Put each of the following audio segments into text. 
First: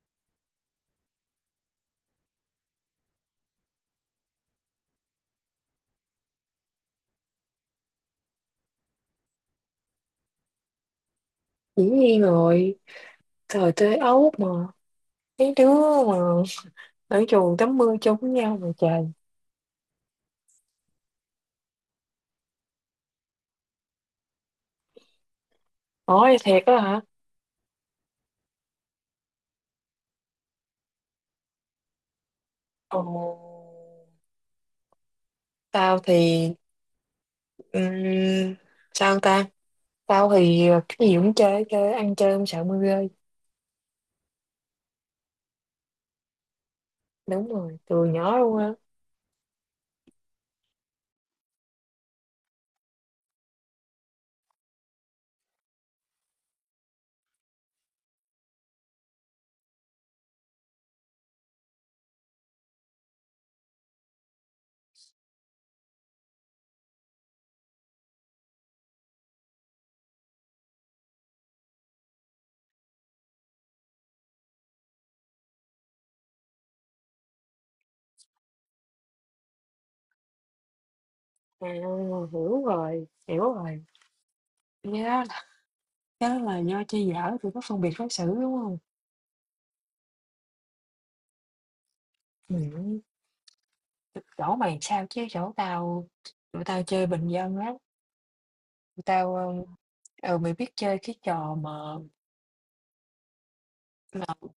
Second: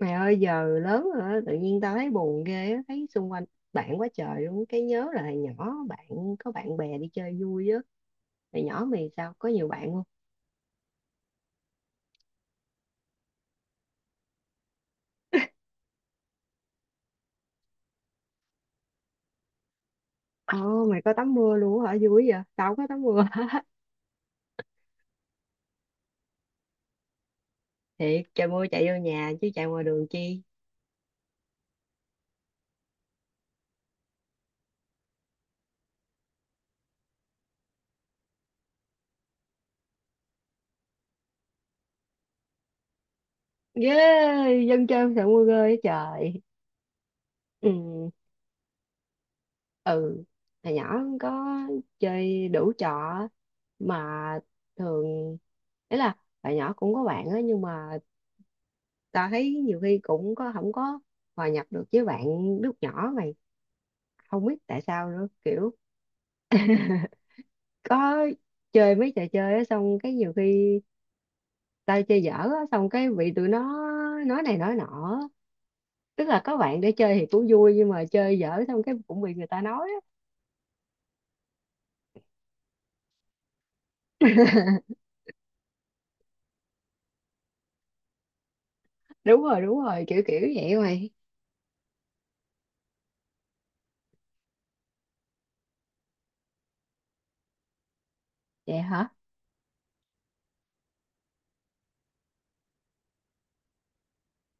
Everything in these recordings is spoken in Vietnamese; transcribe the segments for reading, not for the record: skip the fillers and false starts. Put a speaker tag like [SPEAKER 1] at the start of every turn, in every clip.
[SPEAKER 1] Mày ơi giờ lớn rồi á, tự nhiên tao thấy buồn ghê á, thấy xung quanh bạn quá trời luôn, cái nhớ là hồi nhỏ bạn có bạn bè đi chơi vui á. Hồi nhỏ mày sao có nhiều bạn không?
[SPEAKER 2] Dĩ nhiên rồi, thời tới Ấu mà. Mấy đứa mà ở trường tắm mưa chung với nhau mà trời.
[SPEAKER 1] Ồ mày có tắm mưa luôn á hả, vui vậy, tao không có tắm mưa.
[SPEAKER 2] Nói thiệt đó hả?
[SPEAKER 1] Thiệt, trời mưa chạy vô nhà chứ chạy ngoài đường chi.
[SPEAKER 2] Ồ, tao thì, ừm, sao ta? Tao thì cái gì cũng chơi, chơi ăn chơi không sợ mưa rơi.
[SPEAKER 1] Yeah, dân chơi không sợ mưa ghê á trời.
[SPEAKER 2] Đúng rồi, từ
[SPEAKER 1] Ừ,
[SPEAKER 2] nhỏ luôn á.
[SPEAKER 1] ừ, hồi nhỏ không có chơi đủ trò á, mà thường ý là hồi nhỏ cũng có bạn á nhưng mà tao thấy nhiều khi cũng có không có hòa nhập được với bạn lúc nhỏ mày, không biết tại sao nữa, kiểu có chơi mấy trò chơi á xong cái nhiều khi tao chơi dở á xong cái bị tụi nó nói này nói nọ. Tức là có bạn để chơi thì cũng vui nhưng mà chơi dở xong cái cũng bị người ta nói á.
[SPEAKER 2] À, hiểu rồi, hiểu rồi. Nhớ là, nhớ là do chơi dở tụi nó phân biệt đối xử đúng không?
[SPEAKER 1] Đúng rồi, đúng rồi, kiểu kiểu vậy mày.
[SPEAKER 2] Ừ. Chỗ mày sao chứ chỗ tao. Tụi tao chơi bình dân lắm.
[SPEAKER 1] Vậy
[SPEAKER 2] Tụi
[SPEAKER 1] hả.
[SPEAKER 2] tao Ừ, mày biết chơi cái trò mà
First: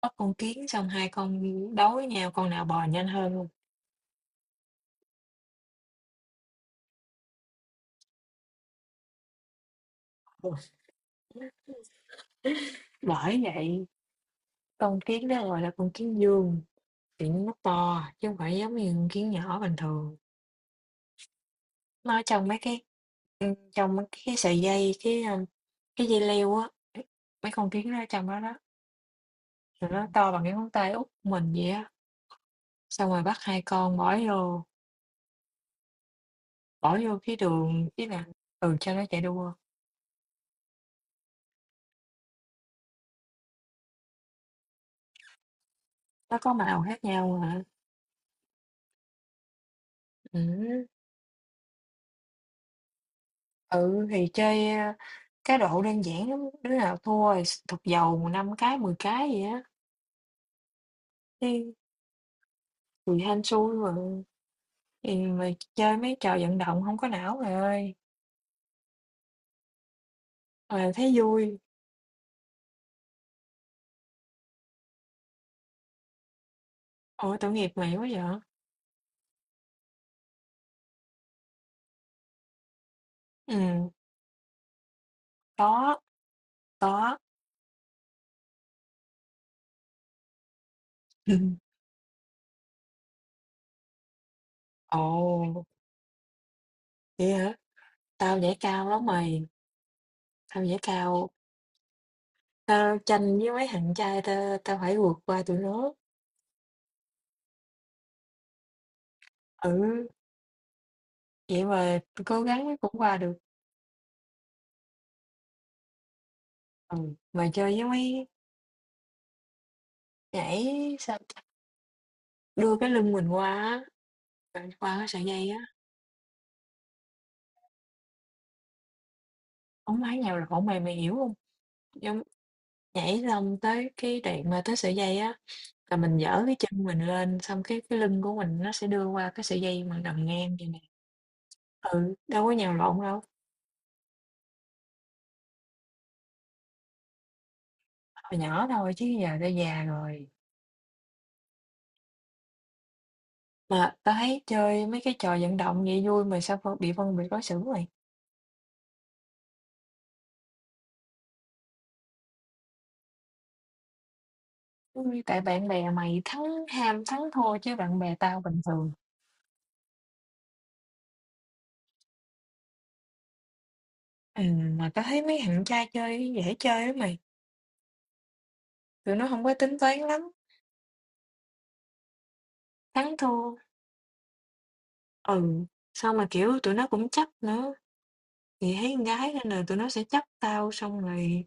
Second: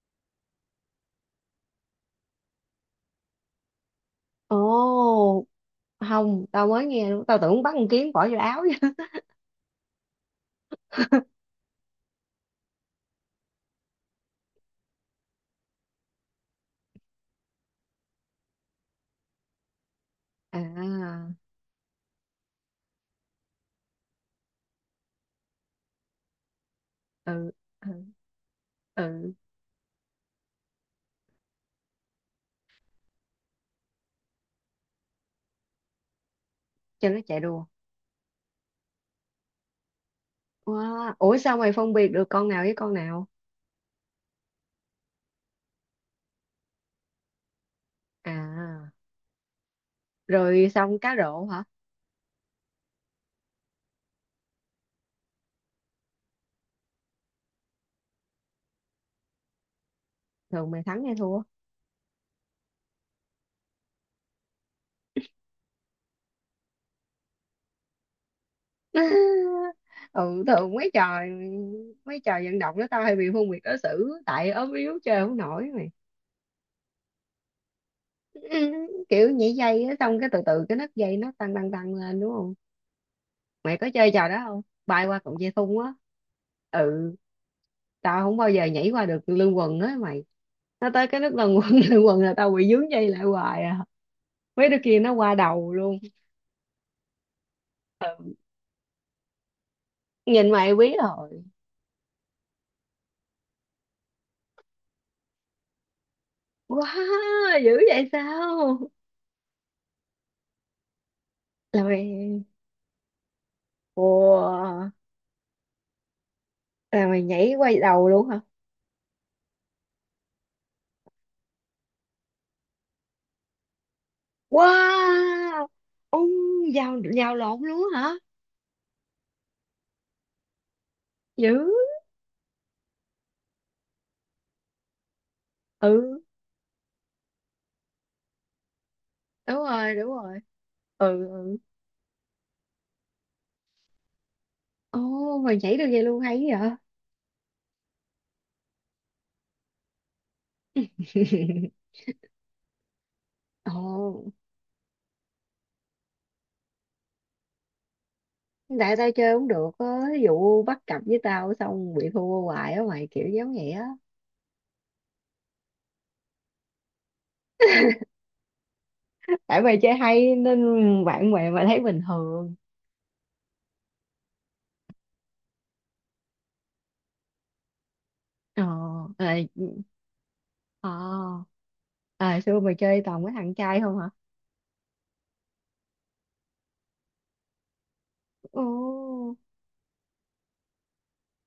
[SPEAKER 2] bắt con kiến xong hai con đấu với nhau con nào bò nhanh hơn hông?
[SPEAKER 1] Ồ không, tao mới nghe luôn, tao tưởng bắn con kiến bỏ vô áo chứ.
[SPEAKER 2] Ừ. Bởi vậy con kiến đó gọi là con kiến vương, thì nó to chứ không phải giống như con kiến nhỏ bình thường.
[SPEAKER 1] À.
[SPEAKER 2] Nó trong mấy cái sợi dây, cái dây leo á,
[SPEAKER 1] Ừ,
[SPEAKER 2] mấy con
[SPEAKER 1] ừ,
[SPEAKER 2] kiến nó ở trong đó đó,
[SPEAKER 1] ừ,
[SPEAKER 2] rồi nó to bằng cái ngón tay út của mình vậy á, xong rồi bắt hai con bỏ vô bỏ
[SPEAKER 1] cho nó
[SPEAKER 2] vô cái
[SPEAKER 1] chạy đua.
[SPEAKER 2] đường cái là, ừ, cho nó chạy đua,
[SPEAKER 1] Wow. Ủa sao mày phân biệt được con nào với con nào?
[SPEAKER 2] nó có màu khác nhau hả?
[SPEAKER 1] À, rồi
[SPEAKER 2] Ừm.
[SPEAKER 1] xong cá rổ hả?
[SPEAKER 2] Ừ, thì cá độ đơn giản lắm, đứa nào thua thì thục dầu 5 cái, 10 cái vậy á,
[SPEAKER 1] Thường mày thắng hay thua?
[SPEAKER 2] chứ tùy hên xui mà. Thì mà chơi mấy trò vận động không có não rồi ơi,
[SPEAKER 1] Ừ, thường mấy
[SPEAKER 2] mà thấy
[SPEAKER 1] trò,
[SPEAKER 2] vui.
[SPEAKER 1] mấy trò vận động đó tao hay bị phân biệt đối xử tại ốm yếu chơi không nổi mày.
[SPEAKER 2] Ôi, tội nghiệp mày quá vậy?
[SPEAKER 1] Ừ, kiểu nhảy dây á xong cái từ từ cái nấc dây nó tăng tăng tăng lên đúng không? Mày có
[SPEAKER 2] Ừm,
[SPEAKER 1] chơi trò đó không? Bay qua cọng dây thun á.
[SPEAKER 2] có,
[SPEAKER 1] Ừ,
[SPEAKER 2] có.
[SPEAKER 1] tao không bao giờ nhảy qua được lưng quần á mày. Nó tới cái nấc lần quần lưng quần là tao bị vướng dây lại hoài à. Mấy đứa kia nó qua
[SPEAKER 2] Ồ,
[SPEAKER 1] đầu luôn.
[SPEAKER 2] vậy hả? Tao nhảy cao lắm mày,
[SPEAKER 1] Nhìn
[SPEAKER 2] tao
[SPEAKER 1] mày
[SPEAKER 2] nhảy
[SPEAKER 1] quý
[SPEAKER 2] cao,
[SPEAKER 1] rồi.
[SPEAKER 2] tao tranh với mấy thằng trai tao tao phải vượt qua tụi nó.
[SPEAKER 1] Wow, dữ vậy sao.
[SPEAKER 2] Ừ, vậy
[SPEAKER 1] Là
[SPEAKER 2] mà
[SPEAKER 1] mày.
[SPEAKER 2] cố gắng cũng qua được.
[SPEAKER 1] Wow.
[SPEAKER 2] Ừ,
[SPEAKER 1] Là mày
[SPEAKER 2] mà
[SPEAKER 1] nhảy
[SPEAKER 2] chơi
[SPEAKER 1] quay
[SPEAKER 2] với
[SPEAKER 1] đầu
[SPEAKER 2] mấy
[SPEAKER 1] luôn hả.
[SPEAKER 2] nhảy sao Đưa cái lưng mình qua á, bạn qua cái sợi dây á,
[SPEAKER 1] Wow. Ông. Vào vào lộn luôn hả.
[SPEAKER 2] hổng phải nhào lộn mày, mày hiểu hông?
[SPEAKER 1] Dữ.
[SPEAKER 2] Giống nhảy xong tới cái đoạn mà tới sợi dây á, là mình
[SPEAKER 1] Ừ,
[SPEAKER 2] giở cái chân mình lên, xong cái lưng của mình nó sẽ đưa qua cái
[SPEAKER 1] đúng
[SPEAKER 2] sợi dây
[SPEAKER 1] rồi,
[SPEAKER 2] mà
[SPEAKER 1] đúng
[SPEAKER 2] nằm
[SPEAKER 1] rồi.
[SPEAKER 2] ngang vậy nè.
[SPEAKER 1] Ừ, ừ.
[SPEAKER 2] Ừ, đâu có nhào lộn đâu,
[SPEAKER 1] Ồ mày nhảy được vậy luôn hay vậy.
[SPEAKER 2] hồi nhỏ thôi chứ giờ đã già rồi. Mà tao
[SPEAKER 1] Ồ.
[SPEAKER 2] thấy chơi mấy cái trò vận động vậy vui mà sao phân biệt đối xử vậy?
[SPEAKER 1] Tại tao chơi cũng được á, ví dụ bắt cặp với tao xong bị thua hoài á mày, kiểu giống vậy á.
[SPEAKER 2] Ôi, tại bạn bè mày thắng ham thắng thua chứ bạn bè tao bình thường.
[SPEAKER 1] Tại mày chơi hay nên bạn bè mà thấy bình thường.
[SPEAKER 2] Mà tao thấy mấy thằng trai chơi dễ chơi lắm mày,
[SPEAKER 1] Ờ.
[SPEAKER 2] tụi nó
[SPEAKER 1] À.
[SPEAKER 2] hông có tính toán lắm.
[SPEAKER 1] Ờ. À xưa mày chơi
[SPEAKER 2] Thắng
[SPEAKER 1] toàn với
[SPEAKER 2] thua,
[SPEAKER 1] thằng trai không hả.
[SPEAKER 2] ừ, xong mà, kiểu, tụi nó cũng chấp nữa,
[SPEAKER 1] Ồ.
[SPEAKER 2] thì thấy con gái nên là tụi nó sẽ chấp tao, xong rồi,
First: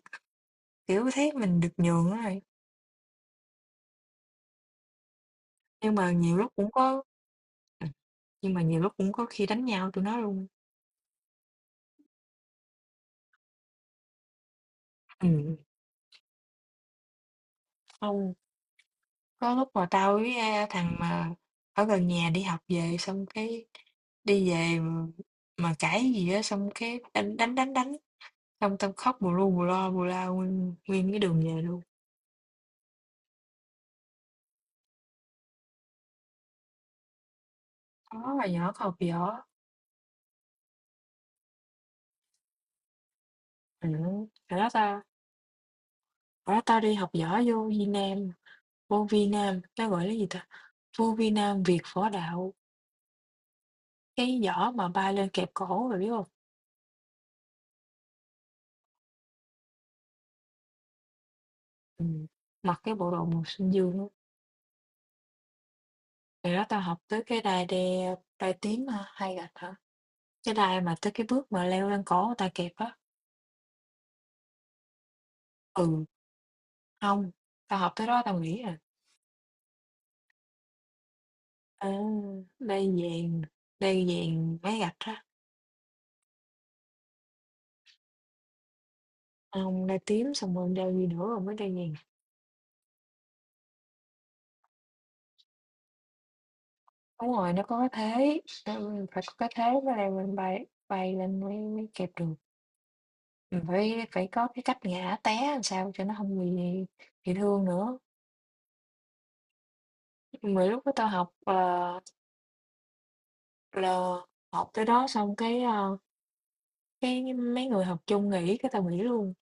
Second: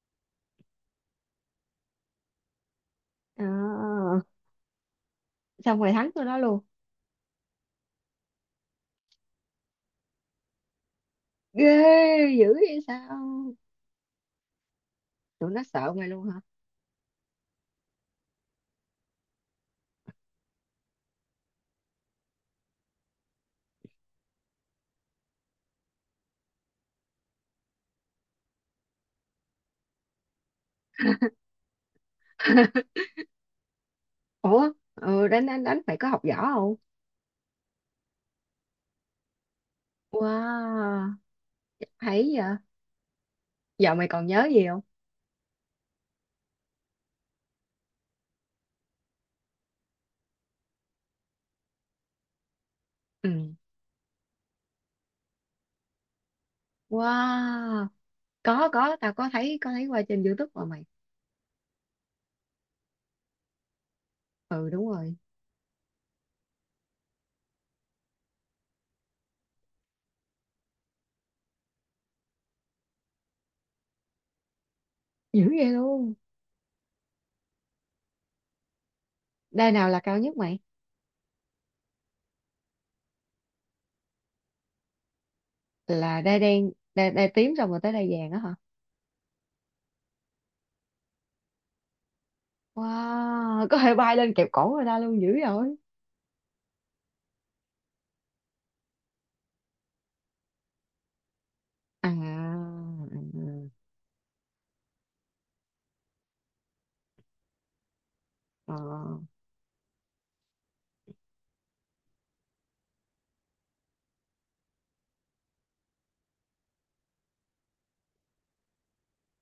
[SPEAKER 2] kiểu, thấy mình được nhường á rồi.
[SPEAKER 1] À, xong mày
[SPEAKER 2] Nhưng
[SPEAKER 1] thắng
[SPEAKER 2] mà
[SPEAKER 1] tụi nó
[SPEAKER 2] nhiều lúc
[SPEAKER 1] luôn.
[SPEAKER 2] cũng có ừm, nhưng mà nhiều lúc cũng có khi đánh nhau tụi nó luôn.
[SPEAKER 1] Ghê. Dữ vậy sao. Tụi
[SPEAKER 2] Ừm,
[SPEAKER 1] nó sợ mày luôn hả.
[SPEAKER 2] xong có lúc mà tao với, thằng mà ở gần nhà đi học về, xong cái đi về mà cãi gì á, xong cái đánh đánh, đánh, đánh, xong tao khóc bù lu bù loa, bù la nguyên nguyên cái đường về luôn.
[SPEAKER 1] Ủa, ừ, đánh đánh đánh, mày có học võ không.
[SPEAKER 2] Có, hồi nhỏ còn học võ,
[SPEAKER 1] Wow, thấy vậy.
[SPEAKER 2] ừ
[SPEAKER 1] Giờ mày còn nhớ
[SPEAKER 2] phải
[SPEAKER 1] gì
[SPEAKER 2] đó
[SPEAKER 1] không.
[SPEAKER 2] tao. Ủa, tao đi học võ vô Việt Nam, vô Vi Nam, nó gọi là gì ta? Vô Vi Nam Việt Võ Đạo,
[SPEAKER 1] Ừ.
[SPEAKER 2] cái võ mà bay lên kẹp cổ rồi biết không?
[SPEAKER 1] Wow. Có, tao có thấy, qua trên YouTube mà mày.
[SPEAKER 2] Ừ. Mặc cái bộ đồ màu xanh dương đó.
[SPEAKER 1] Ừ, đúng rồi.
[SPEAKER 2] Rồi đó tao học tới cái đai tím hả? Hay gạch hả? Cái đai mà tới cái bước mà leo lên cổ người ta kẹp á.
[SPEAKER 1] Dữ vậy
[SPEAKER 2] Ừ,
[SPEAKER 1] luôn.
[SPEAKER 2] không, tao học tới đó tao nghĩ à.
[SPEAKER 1] Đai nào là cao nhất mày.
[SPEAKER 2] À, đai vàng, đai vàng mấy gạch á.
[SPEAKER 1] Là đai đen, đai, đai tím xong rồi tới đai vàng á hả.
[SPEAKER 2] Không, đai tím xong rồi đai gì nữa rồi mới đai vàng.
[SPEAKER 1] Wow, có thể bay lên kẹp cổ người ta luôn, dữ rồi.
[SPEAKER 2] Đúng rồi, nó có cái thế, phải có cái thế mới leo mình bay bay lên mới mới
[SPEAKER 1] À,
[SPEAKER 2] kẹp được.
[SPEAKER 1] à,
[SPEAKER 2] Mình
[SPEAKER 1] à.
[SPEAKER 2] phải phải có cái cách ngã té làm sao cho nó hông bị thương nữa.
[SPEAKER 1] Ờ.
[SPEAKER 2] Mà lúc đó tao học, ờ, là học tới đó xong cái mấy người học chung nghỉ cái tao nghỉ luôn.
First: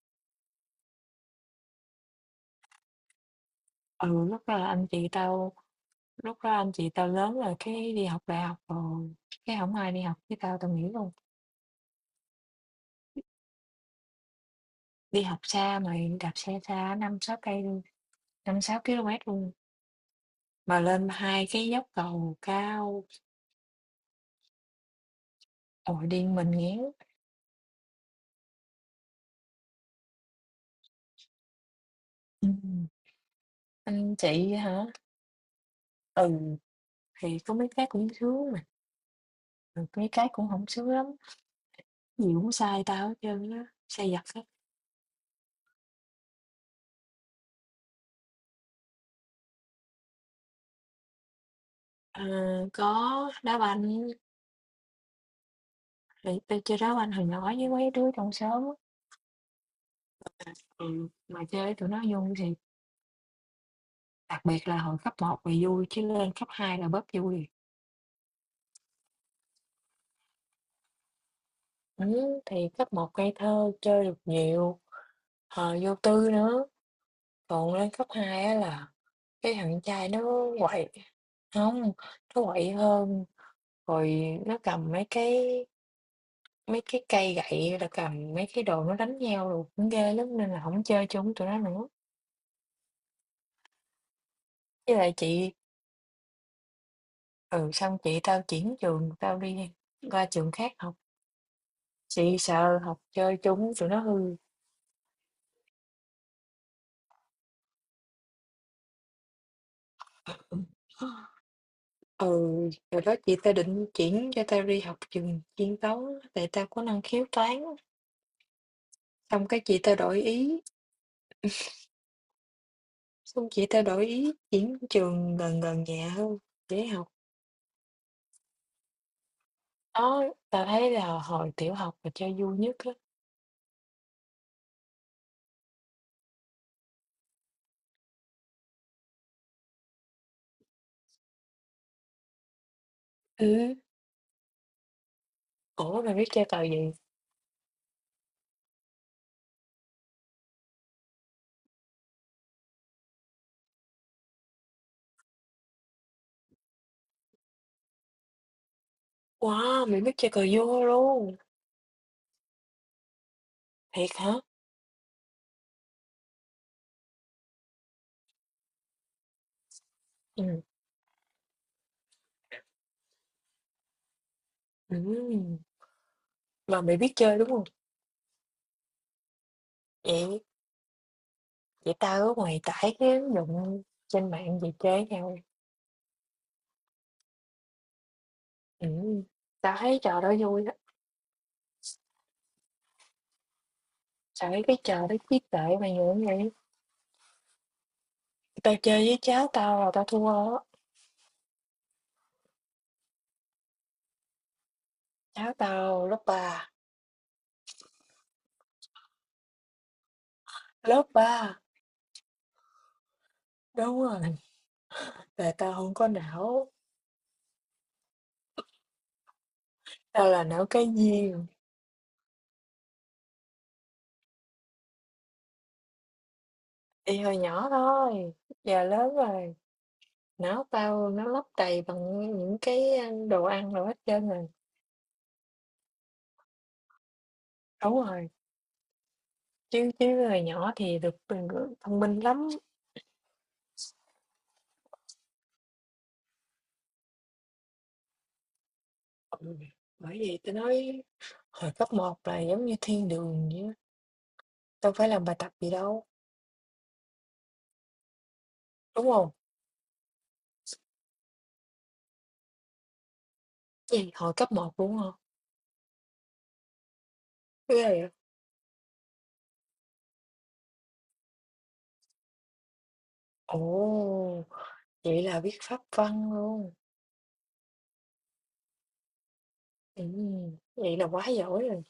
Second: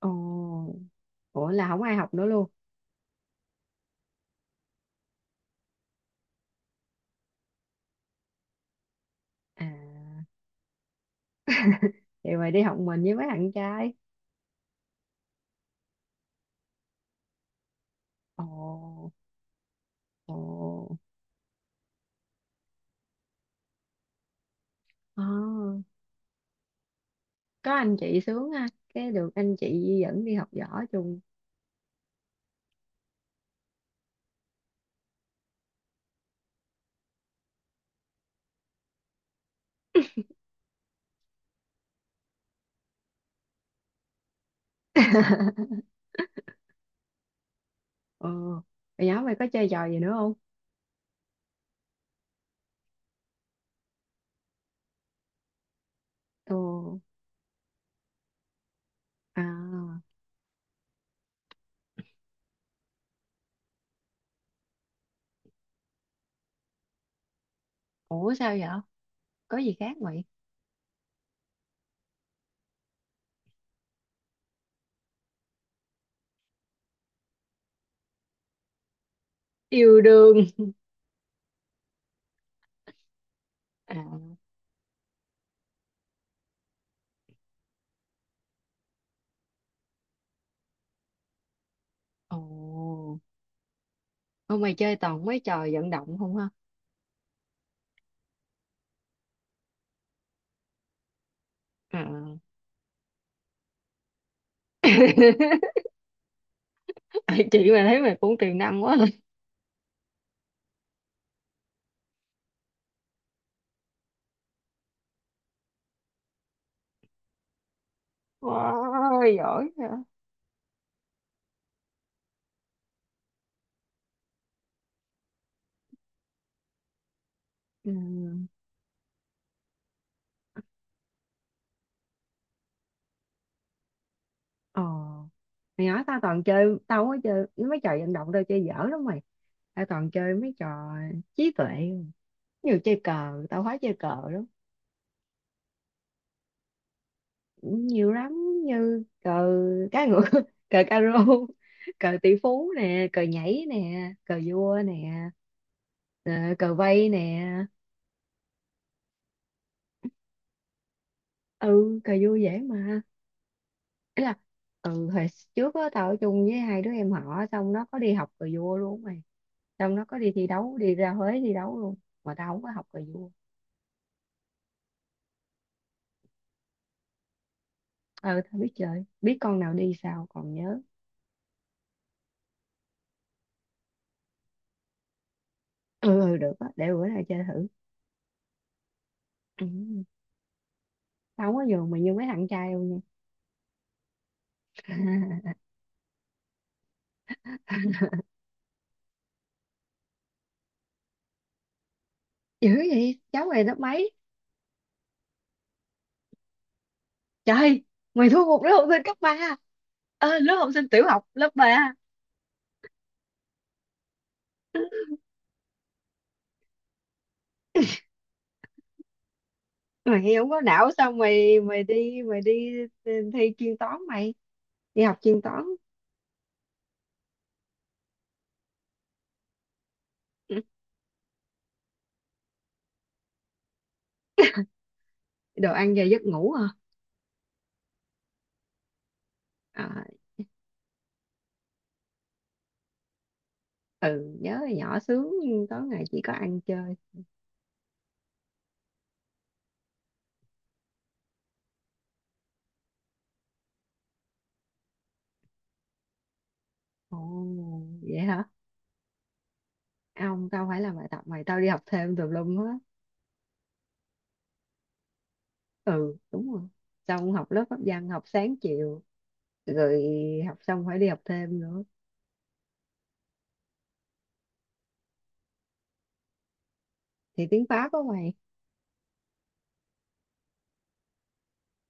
[SPEAKER 1] Ồ. Ủa là không ai học nữa luôn.
[SPEAKER 2] Ừ, lúc đó anh chị tao lớn rồi cái đi học đại học rồi, cái
[SPEAKER 1] À
[SPEAKER 2] hổng ai đi học với tao, tao nghỉ luôn.
[SPEAKER 1] vậy mà đi học mình với mấy bạn trai.
[SPEAKER 2] Đi học xa mà đạp xe xa 5-6 cây luôn, 5-6
[SPEAKER 1] Ồ.
[SPEAKER 2] ki-lô-mét luôn.
[SPEAKER 1] Ồ.
[SPEAKER 2] Mà lên 2 cái dốc cầu cao,
[SPEAKER 1] Ờ,
[SPEAKER 2] ồi, điên mình ngéo.
[SPEAKER 1] có anh chị sướng ha, cái được anh chị dẫn đi học võ chung.
[SPEAKER 2] Ừm, anh chị hả? Ừ, thì có mấy cái cũng sướng mà, rồi mấy cái cũng không sướng lắm, gì cũng sai tao hết trơn á, sai vặt hết.
[SPEAKER 1] Ờ. Hồi nhỏ mày có chơi trò gì nữa không.
[SPEAKER 2] Ờ, có đá banh, thì
[SPEAKER 1] Ồ.
[SPEAKER 2] tao chơi đá banh hồi nhỏ với mấy đứa trong xóm á,
[SPEAKER 1] À.
[SPEAKER 2] ừ, mà chơi với tụi nó vui thì đặc biệt là hồi cấp một là vui chứ lên cấp 2 là bớt vui.
[SPEAKER 1] Ủa sao vậy, có gì khác mày.
[SPEAKER 2] Ừm, thì cấp một ngây thơ, chơi được nhiều, vô tư nữa, còn lên cấp 2 á là cái thằng
[SPEAKER 1] Yêu
[SPEAKER 2] trai nó
[SPEAKER 1] đương.
[SPEAKER 2] quậy. Không, nó quậy hơn,
[SPEAKER 1] À.
[SPEAKER 2] rồi nó cầm mấy cái cây gậy, là cầm mấy cái đồ nó đánh nhau đồ cũng ghê lắm nên là không chơi chung tụi nó nữa.
[SPEAKER 1] Ồ không, mày chơi
[SPEAKER 2] Với lại
[SPEAKER 1] toàn mấy
[SPEAKER 2] chị
[SPEAKER 1] trò vận động không ha.
[SPEAKER 2] ừ, xong chị tao chuyển trường, tao đi qua trường khác học, chị
[SPEAKER 1] À.
[SPEAKER 2] sợ học chơi chung tụi nó hư.
[SPEAKER 1] Chị mà thấy mày cũng tiềm năng quá.
[SPEAKER 2] Ừ, rồi đó chị tao định chuyển cho tao đi học trường chuyên toán tại tao có năng khiếu toán,
[SPEAKER 1] Wow,
[SPEAKER 2] xong cái
[SPEAKER 1] giỏi
[SPEAKER 2] chị
[SPEAKER 1] vậy.
[SPEAKER 2] tao đổi ý. Xong chị ta đổi ý chuyển trường gần gần nhà hơn để học.
[SPEAKER 1] Ừ.
[SPEAKER 2] Đó, tao thấy là hồi tiểu học mà chơi vui nhất á.
[SPEAKER 1] Ờ mày nói, tao toàn chơi, tao không có chơi mấy trò vận động, tao chơi dở lắm mày. Tao toàn chơi mấy trò trí tuệ nhiều, chơi cờ, tao
[SPEAKER 2] Ừ.
[SPEAKER 1] khoái chơi cờ lắm.
[SPEAKER 2] Ủa mày biết chơi cờ gì?
[SPEAKER 1] Nhiều lắm, như cờ cá ngựa, cờ caro, cờ tỷ phú nè, cờ nhảy nè, cờ vua nè, ờ, cờ vây nè.
[SPEAKER 2] Wow, mày biết chơi cờ vua luôn.
[SPEAKER 1] Ừ cờ vua dễ mà.
[SPEAKER 2] Thiệt
[SPEAKER 1] Ý
[SPEAKER 2] hả?
[SPEAKER 1] là, ừ hồi trước á tao ở chung với hai đứa em họ xong nó có đi học cờ vua luôn mày. Trong nó có đi thi
[SPEAKER 2] Ừ.
[SPEAKER 1] đấu, đi ra Huế thi đấu luôn. Mà tao không có học cờ vua.
[SPEAKER 2] Ừ. Mà mày biết chơi đúng không?
[SPEAKER 1] Ừ tao biết chơi, biết con nào đi sao,
[SPEAKER 2] Vậy
[SPEAKER 1] còn nhớ.
[SPEAKER 2] Vậy tao ở ngoài tải cái ứng dụng trên mạng về chơi với nhau.
[SPEAKER 1] Ừ, ừ, được á, để bữa nào chơi thử.
[SPEAKER 2] Ừ.
[SPEAKER 1] Ừ.
[SPEAKER 2] Tao thấy trò đó vui á.
[SPEAKER 1] Tao không có giường mà như mấy thằng trai đâu nha.
[SPEAKER 2] Tao thấy cái trò đó trí tuệ mà nhiều như vậy. Tao chơi với cháu tao là tao thua á.
[SPEAKER 1] Dữ vậy, cháu mày lớp mấy.
[SPEAKER 2] Cháu tao lớp ba.
[SPEAKER 1] Trời, mày thua một đứa học sinh cấp ba. Ờ, lớp học sinh tiểu
[SPEAKER 2] Lớp
[SPEAKER 1] học lớp
[SPEAKER 2] ba.
[SPEAKER 1] ba.
[SPEAKER 2] Đúng rồi. Là tao không có não, tao
[SPEAKER 1] Mày
[SPEAKER 2] là
[SPEAKER 1] không có
[SPEAKER 2] não cái
[SPEAKER 1] não sao
[SPEAKER 2] duyên,
[SPEAKER 1] mày mày đi mày đi. Ừ, thi chuyên toán mày, đi học chuyên toán.
[SPEAKER 2] y hồi nhỏ thôi, giờ lớn rồi, não tao nó lấp đầy bằng những cái, đồ ăn rồi hết trơn rồi.
[SPEAKER 1] Đồ ăn về giấc ngủ hả.
[SPEAKER 2] Đúng rồi, chứ
[SPEAKER 1] À,
[SPEAKER 2] chứ hồi nhỏ thì được bình gượng thông minh lắm.
[SPEAKER 1] ừ nhớ hồi nhỏ sướng, toán ngày chỉ có ăn chơi.
[SPEAKER 2] Ừ, bởi vì tao nói hồi cấp một là giống như thiên đường vậy á, đâu phải làm bài tập gì đâu,
[SPEAKER 1] Ồ, vậy hả?
[SPEAKER 2] đúng không?
[SPEAKER 1] À, ông tao phải làm bài tập mày, tao đi học thêm tùm lum hết.
[SPEAKER 2] Gì, hồi cấp một đúng không?
[SPEAKER 1] Ừ, đúng rồi. Xong học lớp
[SPEAKER 2] Ghê
[SPEAKER 1] pháp văn,
[SPEAKER 2] vậy?
[SPEAKER 1] học sáng chiều, rồi học xong phải đi học thêm nữa.
[SPEAKER 2] Ồ, vậy là biết pháp văn luôn,
[SPEAKER 1] Thì tiếng Pháp á mày.
[SPEAKER 2] vậy là quá giỏi rồi.